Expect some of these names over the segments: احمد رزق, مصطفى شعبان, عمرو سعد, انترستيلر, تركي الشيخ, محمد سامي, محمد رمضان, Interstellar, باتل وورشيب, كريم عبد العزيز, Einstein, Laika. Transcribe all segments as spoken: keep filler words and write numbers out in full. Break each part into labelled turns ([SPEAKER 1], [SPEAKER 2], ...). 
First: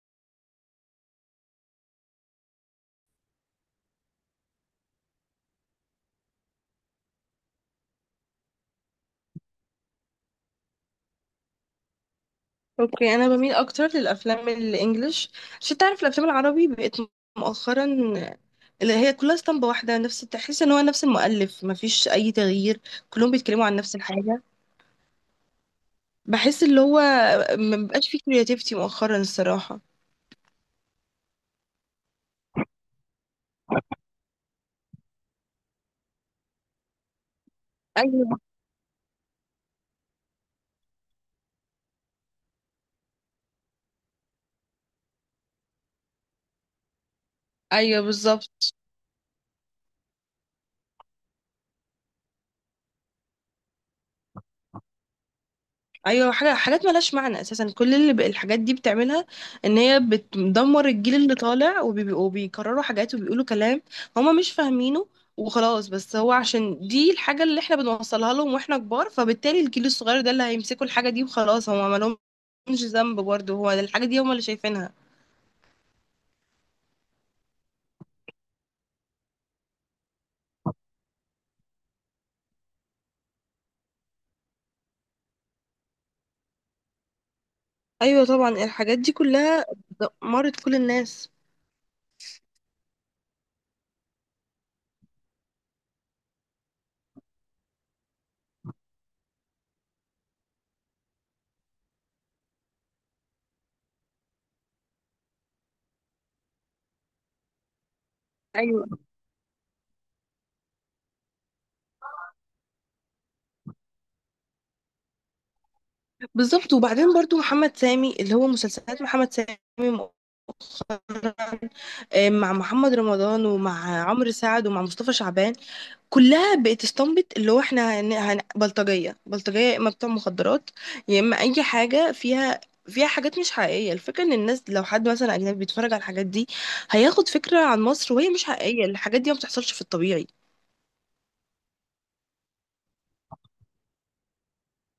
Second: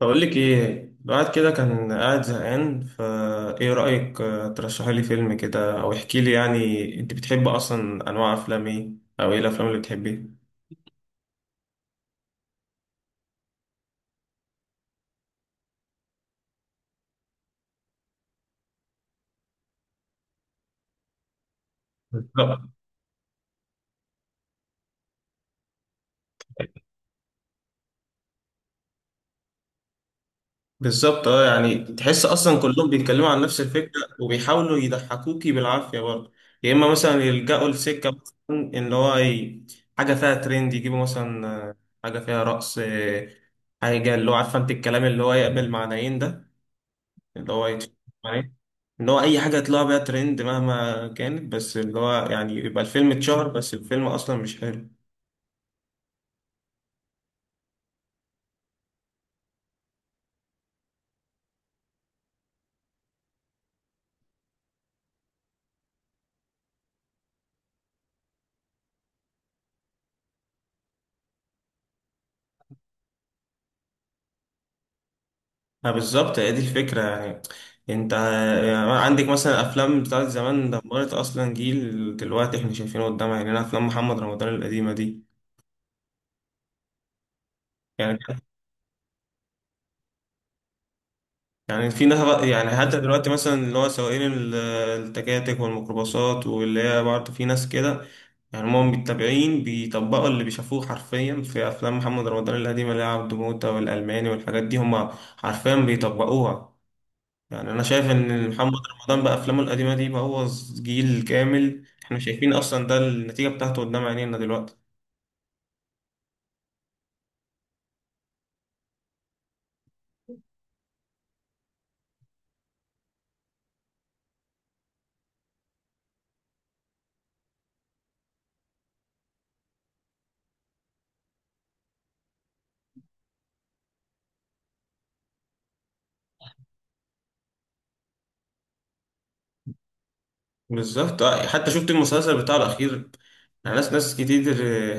[SPEAKER 1] بقول لك ايه، الواحد كده كان قاعد زهقان. فا ايه رأيك آه، ترشحي لي فيلم كده او احكي لي، يعني انت بتحب اصلا انواع افلام ايه، او ايه الافلام اللي بتحبيها؟
[SPEAKER 2] اوكي، انا بميل اكتر للافلام الانجليش، عشان تعرف الافلام العربي بقت مؤخرا اللي هي كلها اسطمبة واحدة. نفس تحس ان هو نفس المؤلف، مفيش اي
[SPEAKER 1] بالظبط.
[SPEAKER 2] تغيير. كلهم بيتكلموا عن نفس الحاجة. بحس اللي هو مبقاش فيه كرياتيفيتي مؤخرا الصراحة.
[SPEAKER 1] بالظبط اه، يعني تحس اصلا كلهم بيتكلموا عن نفس الفكرة وبيحاولوا يضحكوكي بالعافية برضه. يا اما مثلا يلجأوا لسكة
[SPEAKER 2] ايوه،
[SPEAKER 1] مثلا ان هو ي- حاجة فيها ترند، يجيبوا مثلا آه، حاجة فيها رقص، آه، حاجة اللي هو عارفة انت الكلام اللي هو يقبل معنيين ده، اللي هو يتفق
[SPEAKER 2] ايوه
[SPEAKER 1] عليه.
[SPEAKER 2] بالظبط.
[SPEAKER 1] اللي هو أي حاجة يطلع بيها ترند مهما كانت، بس اللي هو يعني يبقى الفيلم اتشهر، بس الفيلم أصلا مش حلو.
[SPEAKER 2] ايوه، حاجه حاجات ملهاش معنى اساسا. كل اللي ب- الحاجات دي بتعملها ان هي بتدمر الجيل اللي طالع، وبيبقوا- وبيكرروا حاجات وبيقولوا كلام هما مش فاهمينه وخلاص. بس هو عشان دي الحاجه اللي احنا بنوصلها لهم واحنا كبار، فبالتالي الجيل الصغير ده اللي هيمسكوا الحاجه دي وخلاص. هما ما لهمش ذنب برضه، هو الحاجه دي هما اللي شايفينها.
[SPEAKER 1] ما بالظبط، هي دي الفكرة يعني. انت يعني عندك مثلا افلام بتاعت زمان دمرت اصلا جيل دلوقتي احنا شايفينه قدامنا، يعني انا افلام محمد رمضان القديمة دي يعني.
[SPEAKER 2] ايوه طبعا، الحاجات دي كلها دمرت كل الناس.
[SPEAKER 1] يعني في ناس بقى- يعني حتى دلوقتي مثلا اللي هو سواقين ال- التكاتك والميكروباصات، واللي هي برضه في ناس كده يعني هم متابعين، بيطبقوا اللي بيشافوه حرفيا في افلام محمد رمضان القديمه، اللي هي عبده موته والالماني والحاجات دي، هم حرفيا بيطبقوها. يعني انا شايف ان محمد
[SPEAKER 2] ايوه
[SPEAKER 1] رمضان بافلامه القديمه دي بوظ جيل كامل، احنا شايفين اصلا ده النتيجه بتاعته قدام عينينا دلوقتي.
[SPEAKER 2] بالظبط. وبعدين برضو محمد سامي، اللي هو مسلسلات محمد سامي آه، مع محمد رمضان ومع عمرو سعد ومع مصطفى شعبان، كلها بقت استنبط اللي هو احنا هن... هن... بلطجية بلطجية، يا اما بتوع مخدرات، يا اما اي حاجة فيها فيها حاجات مش حقيقية. الفكرة ان الناس لو حد مثلا اجنبي بيتفرج على الحاجات دي هياخد فكرة عن مصر وهي مش حقيقية، الحاجات دي ما بتحصلش في الطبيعي.
[SPEAKER 1] بالظبط آه، حتى شفت المسلسل بتاعه الاخير. يعني ناس ناس كتير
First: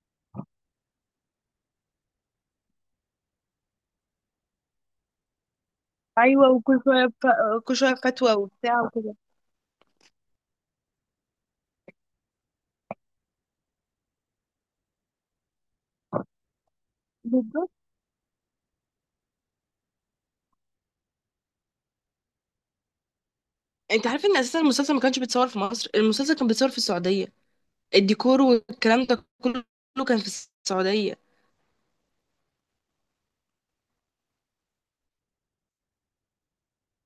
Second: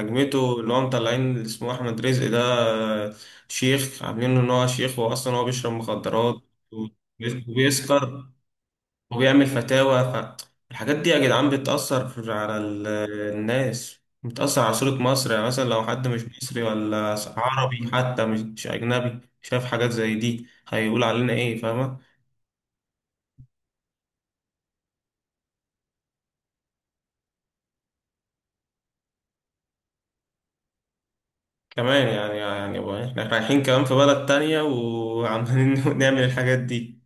[SPEAKER 1] هجمته، اللي هو مطلعين اللي اسمه احمد رزق ده آه، شيخ، عاملينه ان هو شيخ، هو اصلا هو بيشرب مخدرات
[SPEAKER 2] ايوه، وكل شويه ف... كل شويه
[SPEAKER 1] وبيسكر
[SPEAKER 2] فتوى وبتاع وكده.
[SPEAKER 1] وبيعمل فتاوى. فالحاجات دي يا جدعان بتأثر في- على ال- الناس، بتأثر على صورة مصر. يعني مثلا لو حد مش مصري ولا
[SPEAKER 2] بالظبط،
[SPEAKER 1] عربي حتى، مش مش أجنبي، شاف حاجات زي دي هيقول علينا إيه؟ فاهمة؟
[SPEAKER 2] انت عارف ان اساسا المسلسل ما كانش بيتصور في مصر؟ المسلسل كان بيتصور في السعوديه، الديكور والكلام ده كله كان في السعوديه.
[SPEAKER 1] كمان يعني، يعني بقى إحنا رايحين كمان في بلد تانية وعمالين نعمل الحاجات دي.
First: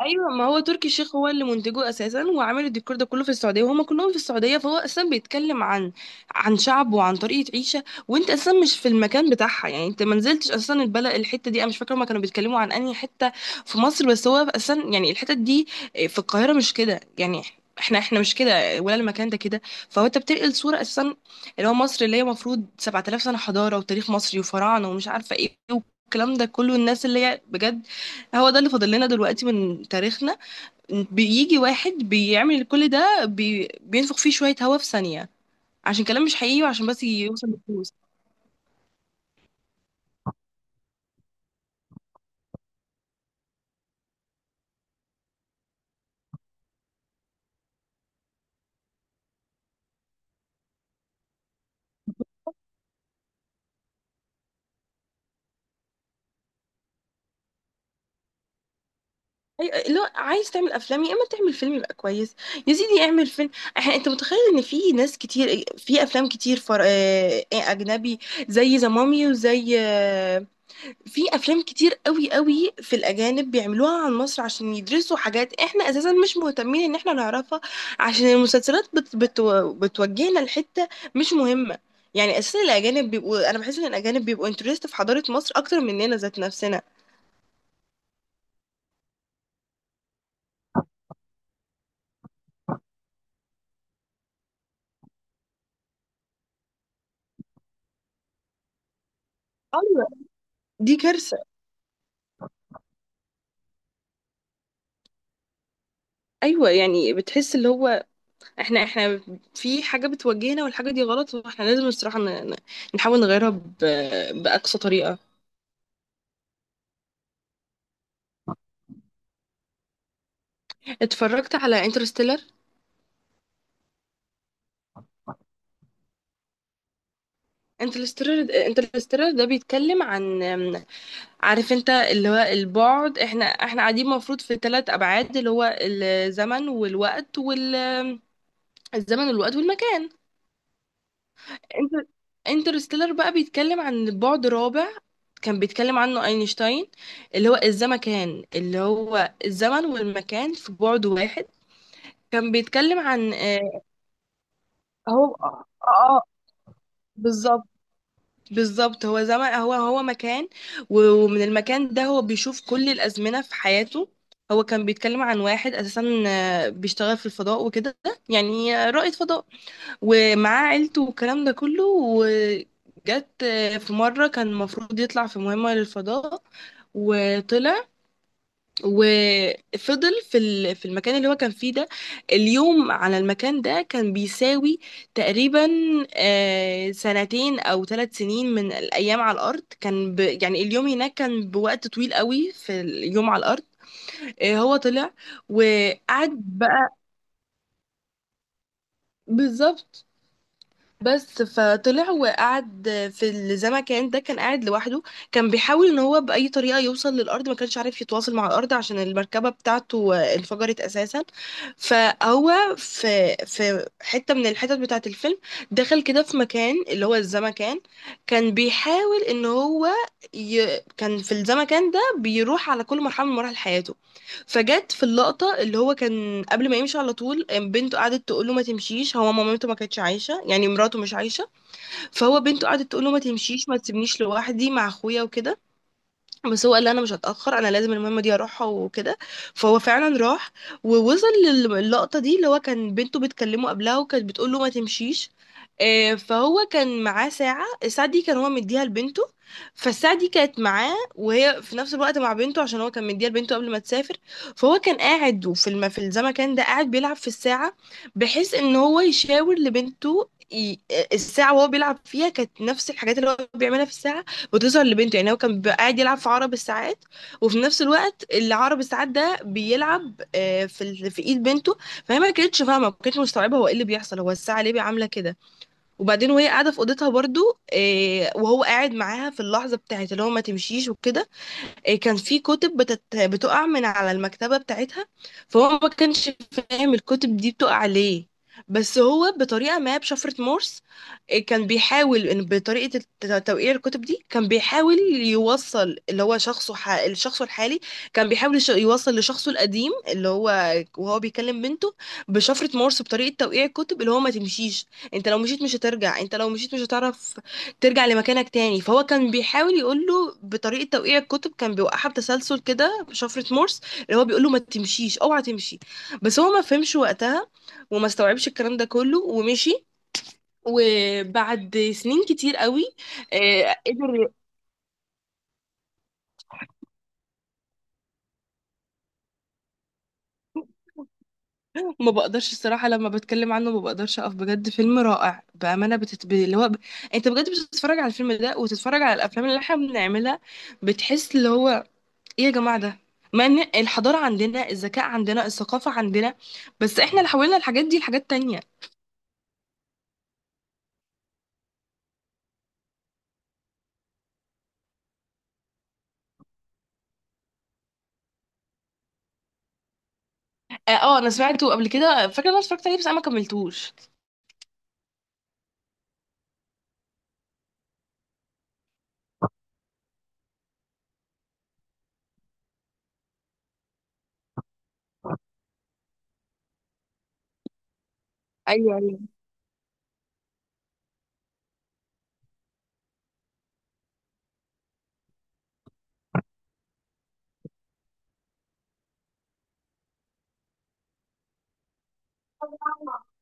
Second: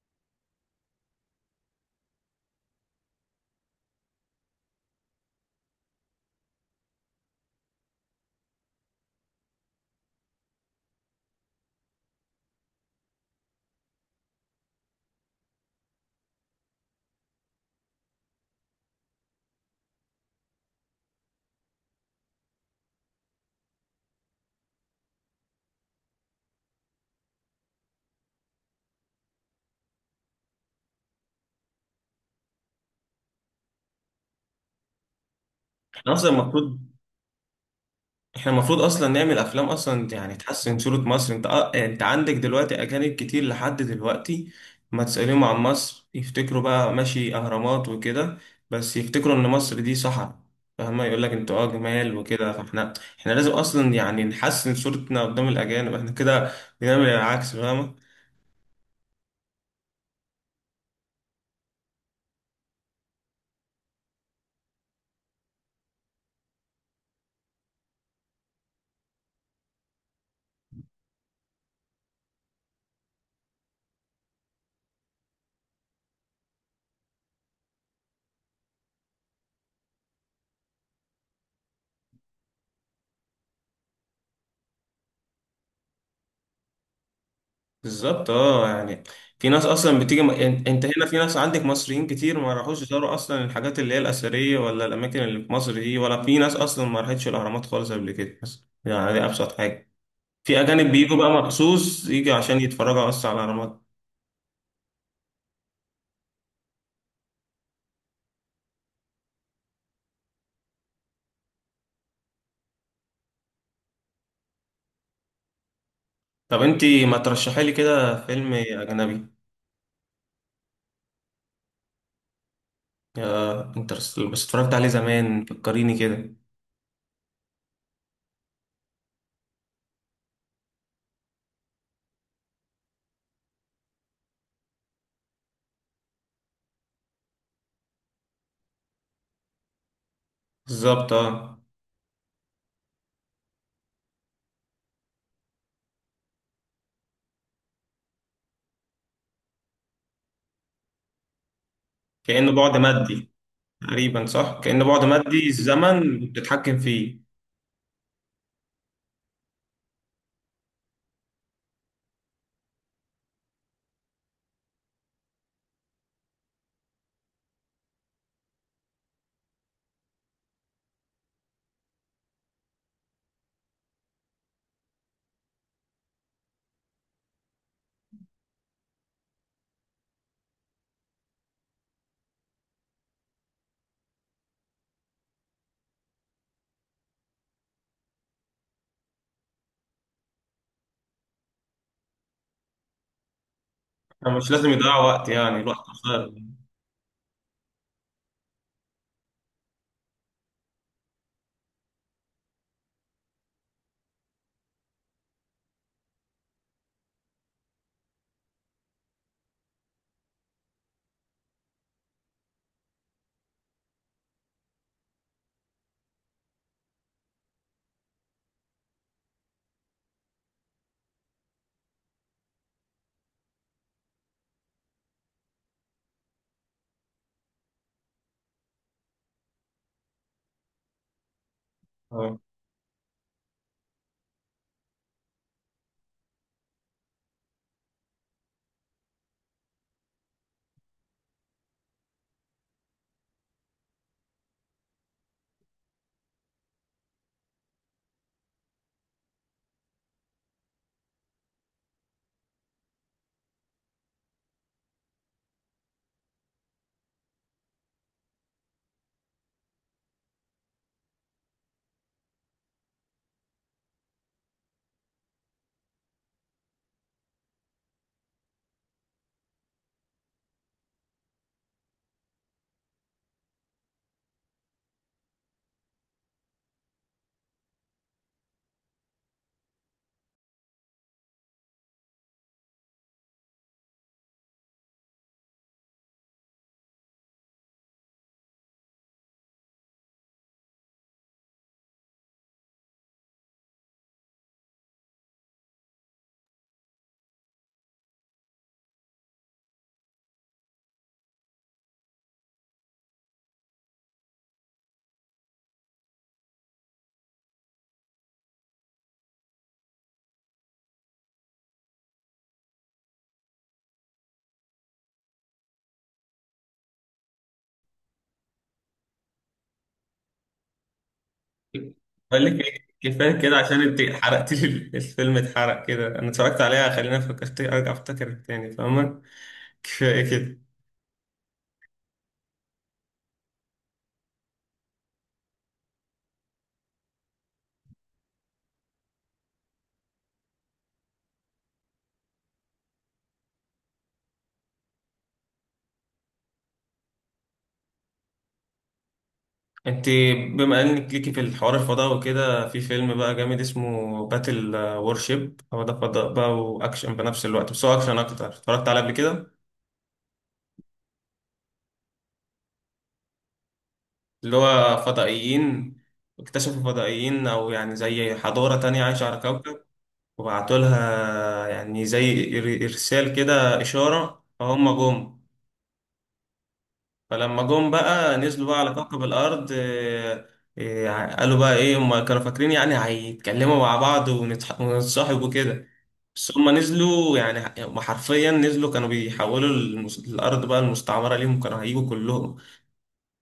[SPEAKER 2] ايوه، ما هو تركي الشيخ هو اللي منتجه اساسا وعامل الديكور ده كله في السعوديه، وهم كلهم في السعوديه. فهو اساسا بيتكلم عن عن شعب وعن طريقه عيشه، وانت اساسا مش في المكان بتاعها. يعني انت ما نزلتش اساسا البلد الحته دي، انا مش فاكره هما كانوا بيتكلموا عن انهي حته في مصر، بس هو اساسا يعني الحتت دي في القاهره مش كده يعني. احنا احنا مش كده، ولا المكان ده كده. فهو انت بتنقل صوره اساسا اللي هو مصر، اللي هي المفروض سبعة آلاف سنه حضاره وتاريخ مصري وفراعنه ومش عارفه ايه، والكلام ده كله. الناس اللي هي بجد، هو ده اللي فاضل لنا دلوقتي من تاريخنا. بيجي واحد بيعمل كل ده، بي... بينفخ فيه شوية هوا في ثانية، عشان
[SPEAKER 1] إحنا
[SPEAKER 2] كلام
[SPEAKER 1] أصلا
[SPEAKER 2] مش حقيقي
[SPEAKER 1] المفروض،
[SPEAKER 2] وعشان بس يوصل لفلوس.
[SPEAKER 1] احنا المفروض اصلا نعمل افلام اصلا يعني تحسن صورة مصر. انت آه، انت عندك دلوقتي اجانب كتير لحد دلوقتي، ما تسأليهم عن مصر، يفتكروا بقى ماشي اهرامات وكده، بس يفتكروا ان مصر دي صحراء. فاهمة؟ يقول لك انتوا اه جمال وكده. فاحنا، احنا لازم اصلا يعني نحسن صورتنا قدام الاجانب، احنا كده بنعمل العكس. فاهمة؟
[SPEAKER 2] أي... لا، عايز تعمل افلام يا اما تعمل فيلم يبقى كويس. يا سيدي اعمل فيلم. احنا انت متخيل ان في ناس كتير في افلام كتير فر... آه، اجنبي، زي ذا مامي وزي آه، في افلام كتير قوي قوي في الاجانب بيعملوها عن مصر عشان يدرسوا حاجات احنا اساسا مش مهتمين ان احنا نعرفها، عشان المسلسلات بت بت بتوجهنا لحته مش مهمه. يعني اساسا الاجانب بيبقوا، انا بحس ان الاجانب بيبقوا انترست في حضاره مصر اكتر مننا ذات نفسنا.
[SPEAKER 1] بالظبط اه. يعني في ناس اصلا بتيجي م... يعني انت هنا في ناس عندك مصريين كتير ما راحوش يزوروا اصلا الحاجات اللي هي الاثريه ولا الاماكن اللي في مصر دي، ولا في ناس اصلا ما راحتش الاهرامات خالص قبل كده، بس يعني دي ابسط حاجه.
[SPEAKER 2] ايوه،
[SPEAKER 1] في اجانب
[SPEAKER 2] دي
[SPEAKER 1] بيجوا بقى
[SPEAKER 2] كارثه.
[SPEAKER 1] مخصوص يجي عشان يتفرجوا بس على الاهرامات.
[SPEAKER 2] ايوه، يعني بتحس اللي هو احنا احنا في حاجه بتوجهنا، والحاجه دي غلط، واحنا لازم الصراحه ن- ن- نحاول نغيرها ب- باقصى طريقه.
[SPEAKER 1] طب انت ما ترشحي لي كده فيلم اجنبي.
[SPEAKER 2] اتفرجت على انترستيلر.
[SPEAKER 1] يا انترستيلر، بس اتفرجت عليه زمان، فكريني كده.
[SPEAKER 2] انترستيلر انترستيلر ده بيتكلم عن، عارف انت اللي هو البعد، احنا احنا قاعدين المفروض في ثلاث ابعاد، اللي هو الزمن والوقت وال الزمن والوقت والمكان.
[SPEAKER 1] بالظبط اه،
[SPEAKER 2] انت، انترستيلر بقى بيتكلم عن بعد رابع، كان بيتكلم عنه اينشتاين، اللي هو الزمكان، اللي هو الزمن والمكان في بعد واحد.
[SPEAKER 1] كانه
[SPEAKER 2] كان
[SPEAKER 1] بعد
[SPEAKER 2] بيتكلم
[SPEAKER 1] مادي.
[SPEAKER 2] عن اه،
[SPEAKER 1] تقريبا صح، كانه بعد
[SPEAKER 2] هو
[SPEAKER 1] مادي
[SPEAKER 2] اه
[SPEAKER 1] الزمن
[SPEAKER 2] اه،
[SPEAKER 1] بتتحكم فيه.
[SPEAKER 2] بالظبط. بالظبط، هو زمان، هو هو مكان، و- ومن المكان ده هو بيشوف كل الأزمنة في حياته. هو كان بيتكلم عن واحد أساسا آه، بيشتغل في الفضاء وكده، يعني رائد فضاء، ومعاه عيلته والكلام ده كله. وجت آه، في مرة كان المفروض يطلع في مهمة للفضاء، وطلع وفضل في ال- في المكان اللي هو كان فيه ده. اليوم على المكان ده كان بيساوي تقريبا آه، سنتين او ثلاث سنين من الايام على الارض. كان ب يعني اليوم هناك كان بوقت طويل قوي في اليوم على الارض.
[SPEAKER 1] أنا مش
[SPEAKER 2] آه،
[SPEAKER 1] لازم
[SPEAKER 2] هو
[SPEAKER 1] يضيع
[SPEAKER 2] طلع
[SPEAKER 1] وقت، يعني الوقت
[SPEAKER 2] وقعد
[SPEAKER 1] قصير.
[SPEAKER 2] بقى. بالظبط. بس فطلع وقعد في الزمكان ده، كان قاعد لوحده. كان بيحاول ان هو بأي طريقة يوصل للأرض، ما كانش عارف يتواصل مع الأرض عشان المركبة بتاعته آه، انفجرت أساسا. فهو في في حتة من الحتت بتاعة الفيلم دخل كده في مكان اللي هو الزمكان، كان بيحاول ان هو، ي... كان في الزمكان ده بيروح على كل مرحلة من مراحل حياته. فجت في اللقطة اللي هو كان قبل ما يمشي على طول بنته قعدت تقول له ما تمشيش، هو مامته ما كانتش عايشة يعني، مراته مش عايشة.
[SPEAKER 1] آه.
[SPEAKER 2] فهو بنته قعدت تقول له ما تمشيش، ما تسيبنيش لوحدي مع اخويا وكده. بس هو قال لي انا مش هتاخر، انا لازم المهمه دي اروحها وكده. فهو فعلا راح، ووصل للقطه دي اللي هو كان بنته بتكلمه قبلها وكانت بتقول له ما تمشيش. آه، فهو كان معاه ساعه، الساعه دي كان هو مديها لبنته. فالساعه دي كانت معاه، وهي في نفس الوقت مع بنته، عشان هو كان مديها لبنته قبل ما تسافر. فهو كان قاعد، وفي الم... في الزمكان ده قاعد بيلعب في الساعه، بحيث ان هو يشاور لبنته. ي- الساعة وهو بيلعب فيها كانت نفس الحاجات اللي هو بيعملها في الساعة، وتظهر لبنته. يعني هو كان بيبقى قاعد يلعب في عرب الساعات، وفي نفس الوقت اللي عرب الساعات ده بيلعب آه، في ال- في ايد بنته. فهي ما كانتش فاهمه، ما كانتش مستوعبه هو ايه اللي بيحصل، هو الساعه ليه عامله كده. وبعدين وهي قاعده في اوضتها برضو آه، وهو قاعد معاها في اللحظه بتاعت اللي هو ما تمشيش وكده. إيه، كان في كتب بتت... بتقع من على المكتبة بتاعتها. فهو ما كانش فاهم الكتب دي بتقع ليه، بس هو بطريقة ما بشفرة مورس. إيه، كان بيحاول إن بطريقة الت- توقيع الكتب دي، كان بيحاول يوصل اللي هو شخصه، ح... الشخص الحالي كان بيحاول يش- يوصل لشخصه القديم، اللي هو وهو بيكلم بنته بشفرة مورس بطريقة توقيع الكتب اللي هو ما تمشيش. انت لو مشيت مش هترجع، انت لو مشيت مش هتعرف ترجع لمكانك تاني. فهو كان بيحاول يقول له بطريقه توقيع الكتب، كان بيوقعها بتسلسل كده بشفره مورس اللي هو بيقول له ما تمشيش، اوعى تمشي. بس هو ما فهمش وقتها، وما استوعبش الكلام ده كله ومشي. وبعد سنين
[SPEAKER 1] بقول لك
[SPEAKER 2] كتير قوي
[SPEAKER 1] إيه، كفايه كده
[SPEAKER 2] آه،
[SPEAKER 1] عشان انت
[SPEAKER 2] قدر.
[SPEAKER 1] حرقت لي الفيلم. اتحرق كده، انا اتفرجت عليها، خلينا فكرت ارجع افتكر تاني. فاهمه؟ كفايه كده.
[SPEAKER 2] ما بقدرش الصراحه لما بتكلم عنه، ما بقدرش اقف، بجد فيلم رائع بامانه. بتت... ب- اللي هو ب... انت بجد بتتفرج على الفيلم ده وتتفرج على الافلام اللي احنا بنعملها، بتحس اللي هو ايه يا جماعة ده. ما ان الحضارة عندنا، الذكاء عندنا، الثقافة عندنا، بس احنا اللي حولنا الحاجات دي لحاجات تانية.
[SPEAKER 1] انت بما انك ليكي في الحوار الفضاء وكده، في فيلم بقى جامد اسمه باتل وورشيب. هو ده فضاء بقى واكشن بنفس الوقت، بس هو اكشن اكتر. اتفرجت عليه قبل كده.
[SPEAKER 2] اه، آه، انا سمعته قبل كده، فاكرة إن انا اتفرجت عليه بس انا ما كملتوش.
[SPEAKER 1] اللي هو فضائيين، اكتشفوا فضائيين او يعني زي حضاره تانية عايشه على كوكب، وبعتولها يعني زي إر- إرسال كده إشارة، فهم جم. فلما جم بقى نزلوا بقى على
[SPEAKER 2] ايوه، ايوه.
[SPEAKER 1] كوكب الأرض، آه، آه، قالوا بقى إيه، هم كانوا فاكرين يعني هيتكلموا مع بعض ونتح- ونتصاحبوا كده. بس هم نزلوا يعني، هم حرفيا نزلوا كانوا بيحولوا المس- الأرض بقى المستعمرة ليهم، كانوا هيجوا كلهم.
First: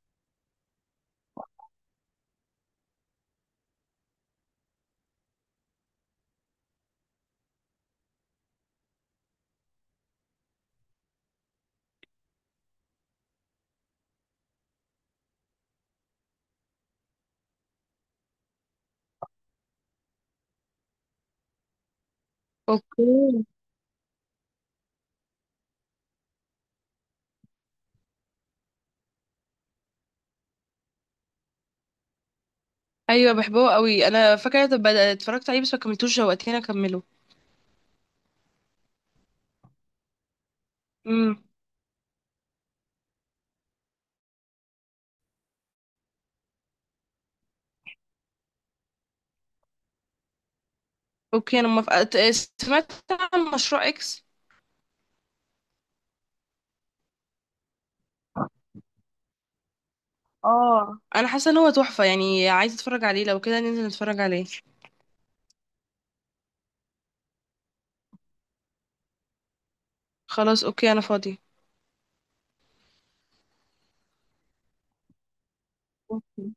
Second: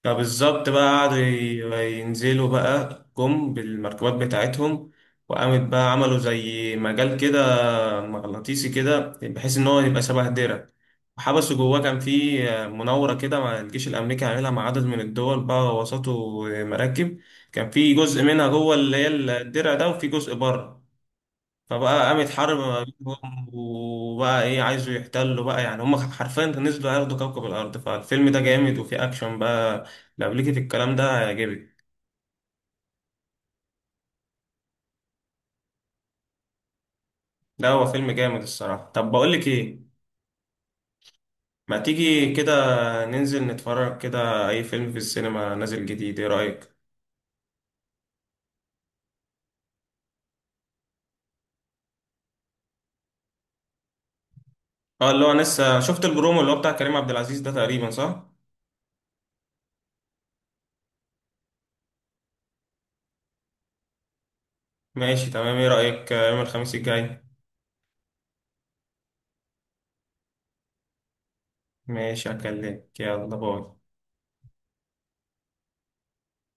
[SPEAKER 1] فبالظبط بقى قعدوا ي- ينزلوا بقى، جم بالمركبات بتاعتهم، وقامت بقى عملوا زي مجال كده مغناطيسي كده بحيث ان هو يبقى شبه درع وحبسه جواه. كان في آه، مناورة كده مع الجيش الأمريكي، عاملها مع عدد من الدول بقى، وسطه مراكب. كان في جزء منها جوه اللي هي الدرع ده وفي جزء بره. فبقى قامت حرب ما
[SPEAKER 2] اوكي.
[SPEAKER 1] بينهم، وبقى ايه، عايزوا يحتلوا بقى، يعني هم حرفيا نزلوا ياخدوا كوكب الأرض. فالفيلم ده جامد وفيه أكشن بقى. لو ليكي في الكلام ده هيعجبك.
[SPEAKER 2] ايوه بحبه قوي، انا فاكرة. طب اتفرجت عليه بس ما كملتوش، شوقتني اكمله.
[SPEAKER 1] لا هو فيلم جامد الصراحة. طب بقولك ايه،
[SPEAKER 2] امم
[SPEAKER 1] ما تيجي كده ننزل نتفرج كده اي فيلم في السينما نازل جديد، ايه رأيك؟
[SPEAKER 2] اوكي انا موافقة. ت- سمعت عن مشروع اكس؟
[SPEAKER 1] اه اللي هو لسه شفت البرومو اللي هو بتاع كريم عبد العزيز ده، تقريبا صح.
[SPEAKER 2] اه، انا حاسة ان هو تحفة، يعني عايزة اتفرج عليه، لو كده ننزل نتفرج عليه.
[SPEAKER 1] ماشي تمام، ايه رأيك آه، يوم الخميس الجاي؟
[SPEAKER 2] خلاص اوكي، انا فاضي.
[SPEAKER 1] ماشي، هكلمك، يلا باي.
[SPEAKER 2] أوكي.